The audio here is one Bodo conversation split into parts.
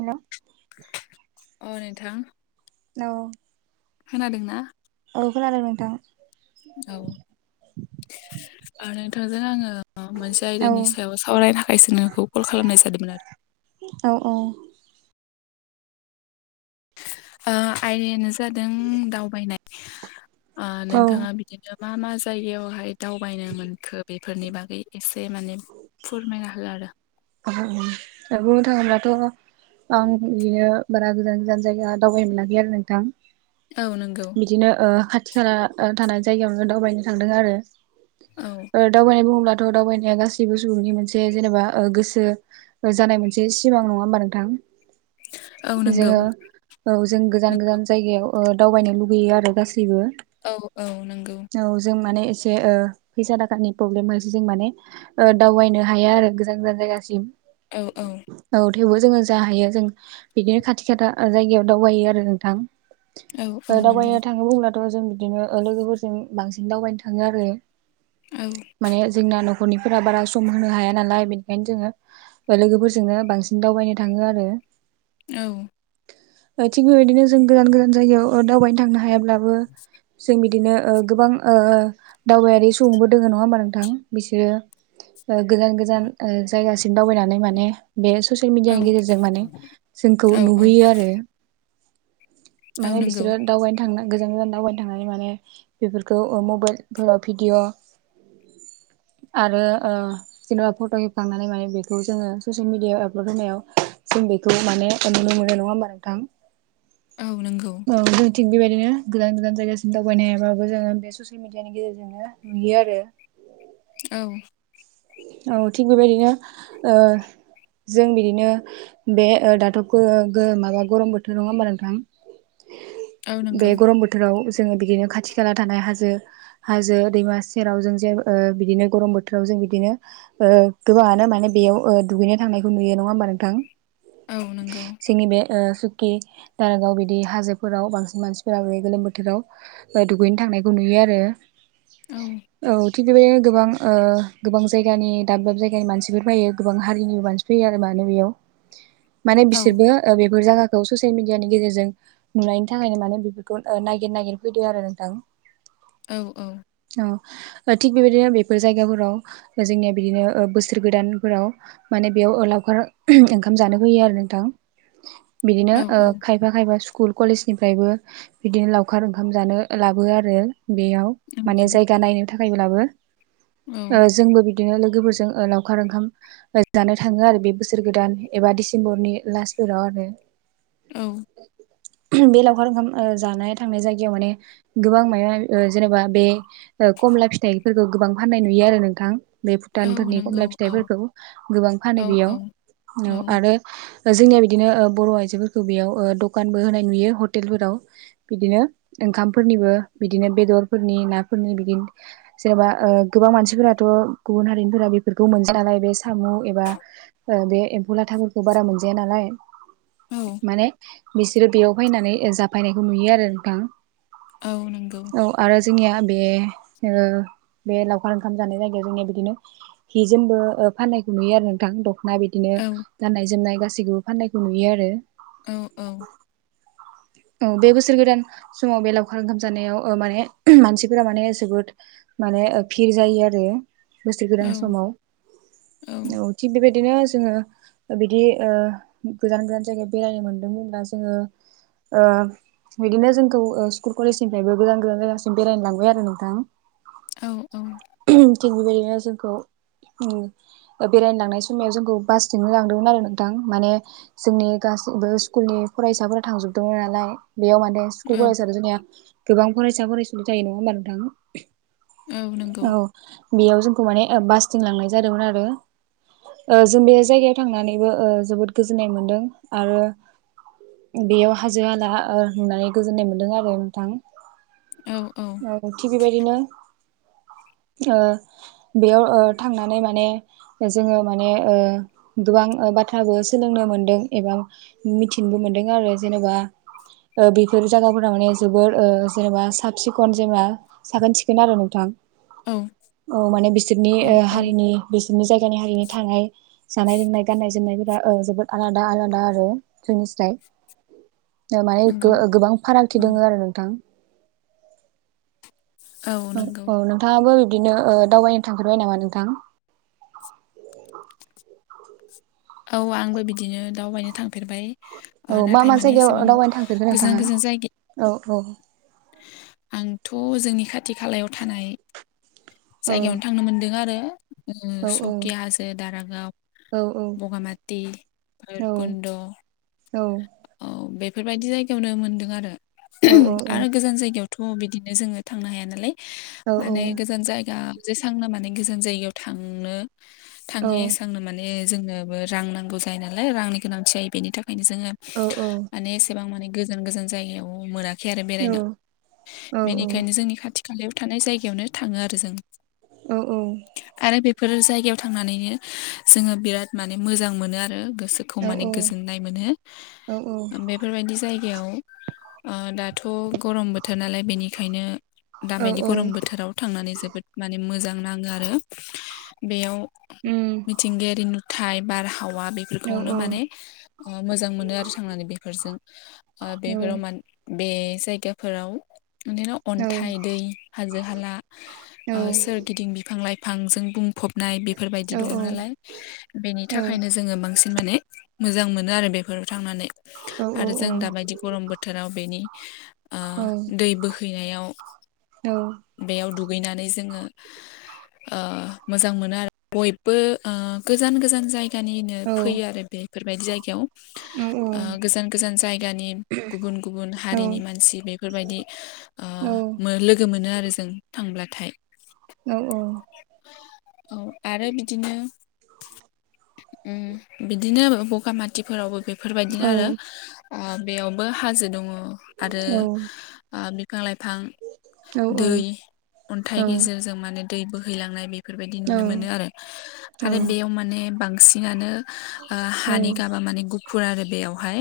हेलौ अ नोंथां हेलौ। खोनादोंना? औ खोनादों नोंथां। औ ओ नोंथांजों आङो ओ मोनसे औ आयदानि सायाव सावरायना [unintelligible] कल खालामनाय जादोंमोन आरो। औ औ। ओ आयदायानो जादों दावबायनाय ओ औ नोंथाङा बिदिनो मा मा जायगायावहाय दावबायनो मोनखो बेफोरनि बागै एसे माने फुरमायना हो आरो। [unintelligible] दा बुंनो थाङोब्लाथ' आं बिनो बारा गोजान गोजान जायगा दावबायनो मोनाखै आरो नोंथां। औ नोंगौ। बिदिनो ओ खाथि खाला थानाय जायगायावनो दावबायनो थांदों आरो। औ ओ दावबायनाय बुङोब्लाथ' दावबायनाया गासैबो सुबुंनि मोनसे जेनेबा ओ गोसो ओ जानाय मोनसे सिमां नङा होमबा नोंथां? औ नंगौ जोङो औ जों गोजान नंगौ गोजान जायगायाव ओ दावबायनो लुुबैयो आरो गासैबो। औ औ नोंगौ। औ जों माने एसे ओ फैसा थाखानि प्रब्लेम खायसो जों माने ओ दावबायनो हाया आरो गोजान गोजान जायगासिम। औ औ। औ थेवबो जोङो जा हैयो जों बिदिनो खाथि खाथा जायगायाव दावबायो आरो नोंथां। औ औ ओ नंगौ दावबायनो थाङो बुंब्लाथ' जों बिदिनो ओ लोगोफोरजों बांसिन दावबायनो थाङो आरो। ओं माने जोंना न'खरनिफोरा बारा सम होनो हाया नालाय बेनिखायनो जोङो ओ लोगोफोरजोंनो बांसिन दावबायनो थाङो आरो। औ ओ थिग बेबायदिनो जों गोजान गोजान जायगायाव ओ दावबायनो थांनो हायाब्लाबो जों बिदिनो ओ गोबां ओ दावबायारि सुबुंबो दोङो नङा होमबा नोंथां बिसोरो ओ गोजान गोजान ओ जायगासि दावबायनानै माने बे ससियेल औ मिडियानि गेजेरजों माने जोंखौ औ नुहोयो आरो। औ माने नंगौ बिसोरो दावबायनो थांनो गोजान गोजान दावबायनो थांनानै माने बेफोरखौ ओ मबाइलफोराव भिडिअ आरो जेनेबा फट' खेबखांनानै माने बे बेखौ जोङो ससियेल मिडियायाव आपलड होनायाव जों बेखौ माने नुनो मोनो। नङा होमबा नोंथां? औ नंगौ। जोंथिं बेबायदिनो गोजान गोजान जायगासिम दावबायनो हायाबो जोङो बे ससियेल मिडियानि गेजेरजोंनो नुयो आरो। औ। औ। थिग बेबायदिनो जों बिदिनो बे दाथ' माबा गरम बोथोर नङा होमबा नोंथां? [inaudible] बे गरम बोथोराव जोङो बिदिनो खाथि खाला थानाय हाजो हाजो दैमा सेराव जों जे बिदिनो गरम बोथोराव जों बि बिदिनो गोबाङानो माने बेयाव दुगैनाय थांनायखौ नुयो। नङा होमबा नोंथां? औ नंगौ जोंनि बे सखि दारागाव बिदि हाजोफोराव बांसिन मानसिफोरा बे गोलोम बोथोराव दुगैनो थांनायखौ नुयो आरो। औ। औ थिग बेबायदिनो गोबां गोबां जायगानि दाब दाब जायगानि मानसिफोर फैयो, गोबां हारिनिबो मानसि फैयो आरो माने बेयाव। माने औ बिसोरबो बेफोर जायगाखौ ससियेल मिडियानि गेजेरजों नुनायनि थाखायनो माने बेफोरखौ नागिर नागिर फैदों आरो नोंथां। औ औ। औ। थिग बेबायदिनो बेफोर जायगाफोराव जोंनिया बिदिनो बोसोर गोदानफोराव माने बेयाव लावखार ओंखाम जानो फैयो आरो नोंथां। बिदिनो औ खाय खायफा खायफा स्कुल कलेज निफ्रायबो बिदिनो लावखार ओंखाम जानो लाबोयो आरो बेयाव। माने नंगौ जायगा नायनो थाखायब्लाबो औ जोंबो बिदिनो लोगोफोरजों लावखार ओंखाम जानो थाङो आरो बे बोसोर गोदान एबा डिसेम्बरनि लास फोराव आरो। औ। बे लावखार ओंखाम जानाय थांनाय जायगायाव माने गोबां जेनेबा बे कमला फिथाइफोरखौ गोबां फाननाय नुयो आरो नोंथां। बे औ भुटानफोरनि नंगौ खमला औ फिथाइफोरखौ गोबां औ फानो औ बेयाव। औ। आरो जोंनिया बिदिनो बर' आइजोफोरखौ बेयाव दखानबो होनाय नुयो हटेलफोराव। बिदिनो ओंखामफोरनिबो बिदिनो बेदरफोरनि नाफोरनि बिदिनो जेनेबा गोबां मानसिफोराथ' गुबुन हारिनिफोरा बेफोरखौ मोनजाया नालाय, बे साम' एबा बे एम्फौ लाथाफोरखौ बारा मोनजाया नालाय औ माने बिसोरो बेयाव फैनानै जाफैनायखौ नुयो आरो नोंथां। औ नोंगौ। औ आरो जोंनिया बे ओ बे लाव ओंखाम जानाय जायगायाव जोंनिया बिदिनो, बिजोंबो फानायखौ नुयो आरो नोंथां। दख'ना बिदिनो औ गानाय जोमनाय गासैखौबो फान्नायखौ नुयो आरो। औ औ। औ बे बोसोर गोदान समाव बे लावखार ओंखाम जानायाव माने मानसिफोरा माने जोबोद माने भिर जायो आरो। बोसोर औ गोदान समाव। थिग बेबायदिनो जोंङो बिदि गोजान गोजान जायगायाव बेरायनो मोनदोंहोनोब्ला जोंङो बिदिनो जोंखौ स्कुल कलेजनिफ्रायबो गोजान गोजान जायगासिम बेरायनो लांबाय आरो नोंथां। औ थिग बेबायदिनो जोंखौ बेरायनो लांनाय सम। आव जोंखौ बासजोंनो लांदोंमोन आरो नोंथां माने। जोंनि गासैबो स्कुलनि फरायसाफोरा थांजोब नालाय बेयाव माने सु औ [unintelligible] गोबां फरायसा फरायसुलि जायो नङा होमबा नोंथाङो। औ नंगौ। बेयाव जोंखौ माने बासथिं लांनाय जादोंमोन आरो। जों बे जायगायाव थांनानैबो जोबोद गोजोननाय मोनदों आरो। बेयाव हाजो आला होनानै गोजोननाय मोनदों आरो नोंथां। औ औ। थिग बेबायदिनो बेयाव थांनानै माने। जोंङो माने गोबां बाथ्राबो सोलोंनो मोनदों एबा। मिथिनोबो मोनदों आरो जेनेबा। बेफोर जायगाफोरा माने जोबोर जेनेबा साब सिखन जेनेबा। साखोन सिखोन आरो नोंथां। औ माने बिसोरनि हारिनि बिसोरनि जायगानि हारिनि थांनाय। जानाय लोंनाय गाननाय जोमनायफोरा जोबोद आलादा आलादा आरो जोंनिसाय। माने नंगौ गोबां फारागथि दङ औ आरो नोंथां। औ औ नोंथांङाबो बिदिनो दावबायनो थांफेरबाय नामा नोंथां। औ आंबो बिदिनो दावबायनो थांफेरबाय। औ मा नाथाय मा माने जायगायाव एसेबां दावबायनो थांफेरखो गोजान नोंथाङा गोजान जायगायाव। औ औ। आंथ' जोंनि खाथि खालायाव थानाय औ जायगायावनो थांनो मोनदों आरो औ सकि हाजो दारागाव औ बगामाटि औ भैरबखुन्द' औ औ बेफोरबायदि जायगायावनो मोनदों आरो औ औ आरो गोजान जायगायाव' थ' बिदिनो जोङो थांनो हाया नालाय माने गोजान जायगा जेसांनो माने गोजान जायगायाव थांनो थाङो एसांनो माने जोंनो रां नांगौ जायो नालाय रांनि गोनांथि जायो बेनि थाखायनो जोङो औ औ माने एसेबां माने गोजान गोजान जायगायाव मोनाखै आरो बेरायनो बेनिखायनो जोंनि खाथि खालायाव थानाय जायगायावनो थाङो आरो जों औ औ आरो बेफोर जायगायाव थांनानैनो जोङो बिराद माने मोजां मोनो आरो गोसोखौ खौ माने गोजोननाय मोनो औ औ बेफोरबायदि जायगायाव दाथ' गरम बोथोर नालाय बेनिखायनो दाबायदि गरम बोथोराव थांनानै जोबोद माने मोजां नाङो आरो बेयाव उम मिथिंगायारि नुथाय बारहावा औ बेफोरखौनो औ माने ओ मोजां मोनो आरो थांनानै बेफोरजों औ बेफोराव माने बे जायगाफोराव उन्दैनाव अन्थाइ नंगौ दै हाजो हाला सोरगिदिं बिफां लाइफांजों बुंफब नाय बेफोरबायदि औ दङ नालाय बेनि थाखायनो जोङो बांसिन माने मोजां मोनो आरो बेफोराव थांनानै आरो औ जों दाबायदि गरम बोथोराव बेनि दै बोहैनायाव औ बेयाव दुगैनानै जोङो मोजां मोनो आरो बयबो गोजान गोजान जायो जायगानिनो फैयो आरो बेफोरबायदि जायगायाव गोजान गोजान जायगानि गुबुन गुबुन हारिनि मानसि बेफोरबायदि ओ औ मो लोगो मोनो आरो जों थांब्लाथाय औ, औ औ आरो बिदिनो उम बिदिनो बगामाथिफोरावबो बे बेफोरबायदिनो आरो बेयावबो हाजो दङ आरो बिफां -लाइफां दै, अन्थाइ गेजेरजों माने दै बोहैलांनाय बे बेफोरबायदि नुनो मोनो आरो। आरो बेयाव माने बांसिनानो हानि गाबा माने गुफुर आरो बेवहाय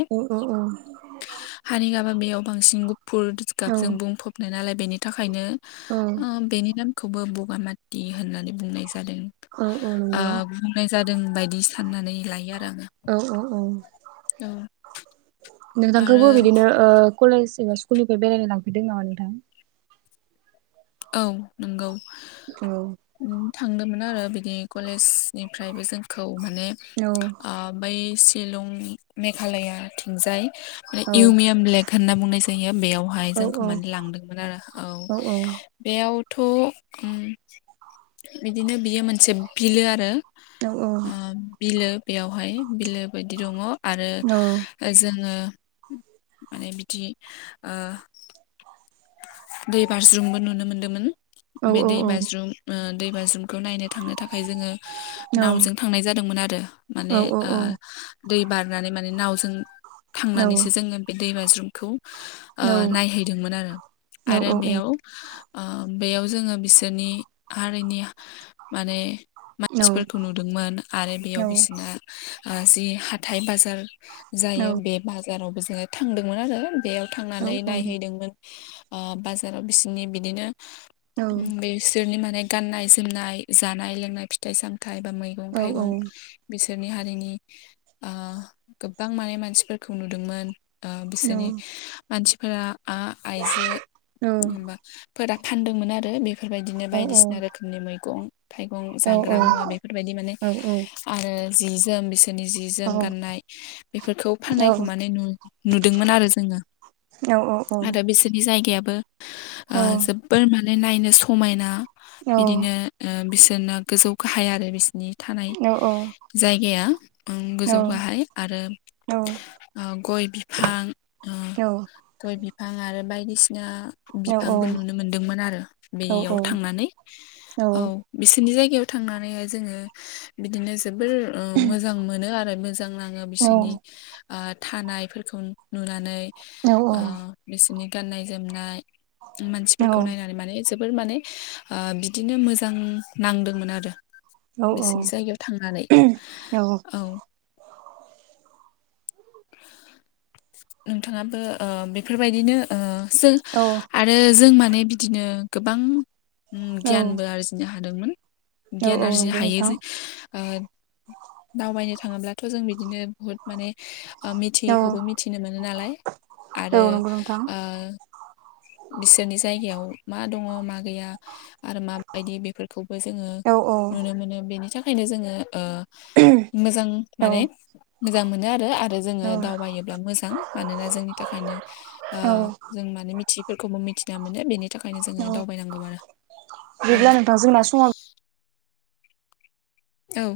हानि गाबा बेयाव बांसिन गुफुर गाबजों बुंफबनाय नालाय बेनि थाखायनो बेनि नामखौबो बगामाथि होननानै बुंनाय जादों। ओ बुंनाय जादों बायदि साननानै लायो। औ [unintelligible] आरो नोंथांखौबो बिदिनो कलेज एबा स्कुलनिफ्राय बेरायनो लांफेरदों नामा नोंथां? औ नंगौ औ थांदोंमोन आरो बिदि कलेजनिफ्रायबो जोंखौ माने औ ओ बै सिलं मेघालया थिंजाय बे औ इउमियाम ब्लेक होनना बुंनाय जायो। बेवहाय औ औ जोंखौ माने लांदोंमोन आरो। औ बेयावथ' बिदिनो बियो मोनसे बिलो आरो दा औ ओ बिलो बेयावहाय बिलो बायदि दङ आरो औ जोङो माने बिदि ओ दै बाज्रुमबो नुनो मोनदोंमोन। औ बे दै बाज्रुम ओ दैबाज्रुमखौ नायनो थांनो थाखाय जोङो नावजों औ थांनाय जादोंमोन आरो माने‌ ओ दै बारनानै माने नावजों थांनानैसो जोङो बे दै बाज्रुमखौ नायहैदोंमोन आरो। औ आरो औ औ बेयाव ओ बेयाव जोङो बिसोरनि हारिनि माने बिदिब्ला मानसिफोरखौ नुदोंमोन। आरो बेयाव बिसना ओ जि हाथाइ -बाजार जायो बे बाजारावबो। जोंयो थांदोंमोन आरो बेयाव थांनानै नायहैदोंमोन ओ बाजाराव बिसिनि बिदिनो बे बिसोरनि माने गाननाय- जोमनाय जानाय-लोंनाय फिथाइ- सामथाइ बा मैगं -थाइगं बिसोरनि हारिनि ओ गोबां माने मानसिफोरखौ नुदोंमोन। ओ बिसोरनि मानसिफोरा आ -आइजो एबा मानसिफोरा फानदोंमोन आरो बेफोरबायदिनो बायदिसिना रोखोमनि मैगं मैइगं जाग्रा मुवा बेफोरबायदि माने आरो जि- जोम बिसोर जोंनि जि -जोम गान्नाय बेफोरखौ फाननायखौ माने नुदोंमोन आरो जोङो। औ औ औ बि जायगायाबो ओ जोबोर माने नायनो समायना बिदिनो ओ बिसोरना गोजौ गाहाय आरो बिसिनि थानाय जायगाया गोजौ गाहाय आरो गय बिफां ओ गय बिफां आरो बायदिसिना बिफांबो नुनो मोनदोंमोन आरो बेयाव थांनानै। औ बिसोरनि जायगायाव थांनानैहाय जोङो बिदिनो जोबोर ओ मोजां मोनो आरो मोजां माने बिसोरनि ओ थानायफोरखौ नुनानै ओ बिसोरनि गाननाय- जोमनाय मानसिफोरखौ नायनानै माने जोबोर माने ओ बिदिनो मोजां नांदोंमोन आरो। बिसिनि जायगायाव थांनानै औ नोंथाङाबो ओ बेफोरबायदिनो ओ सो औ। आरो जों माने बिदिनो गोबां गियानबो आरजिनो हादोंमोन। नोंथां गियान आरजिनो हायो जि ओ दावबायनो थाङोब्लाथ' जों बिदिनो बुहुत माने मिथियैखौबो मिथिनो मोनो नालाय आरो ओ बिसोरनि जायगायाव मा दङ मा गैया आरो मा बायदि बेफोरखौबो जोङो नुनो मोनो बेनि थाखायनो जोङो ओ मोजां माने मोजां मोनो आरो आरो जोङो दावबायोब्ला मोजां मानोना जोंनि थाखायनो ओ जों माने मिथि बेखौबो मिथिना मोनो बेनि थाखायनो जोङो दावबायनांगौ आरो औ। जोंना समा औ।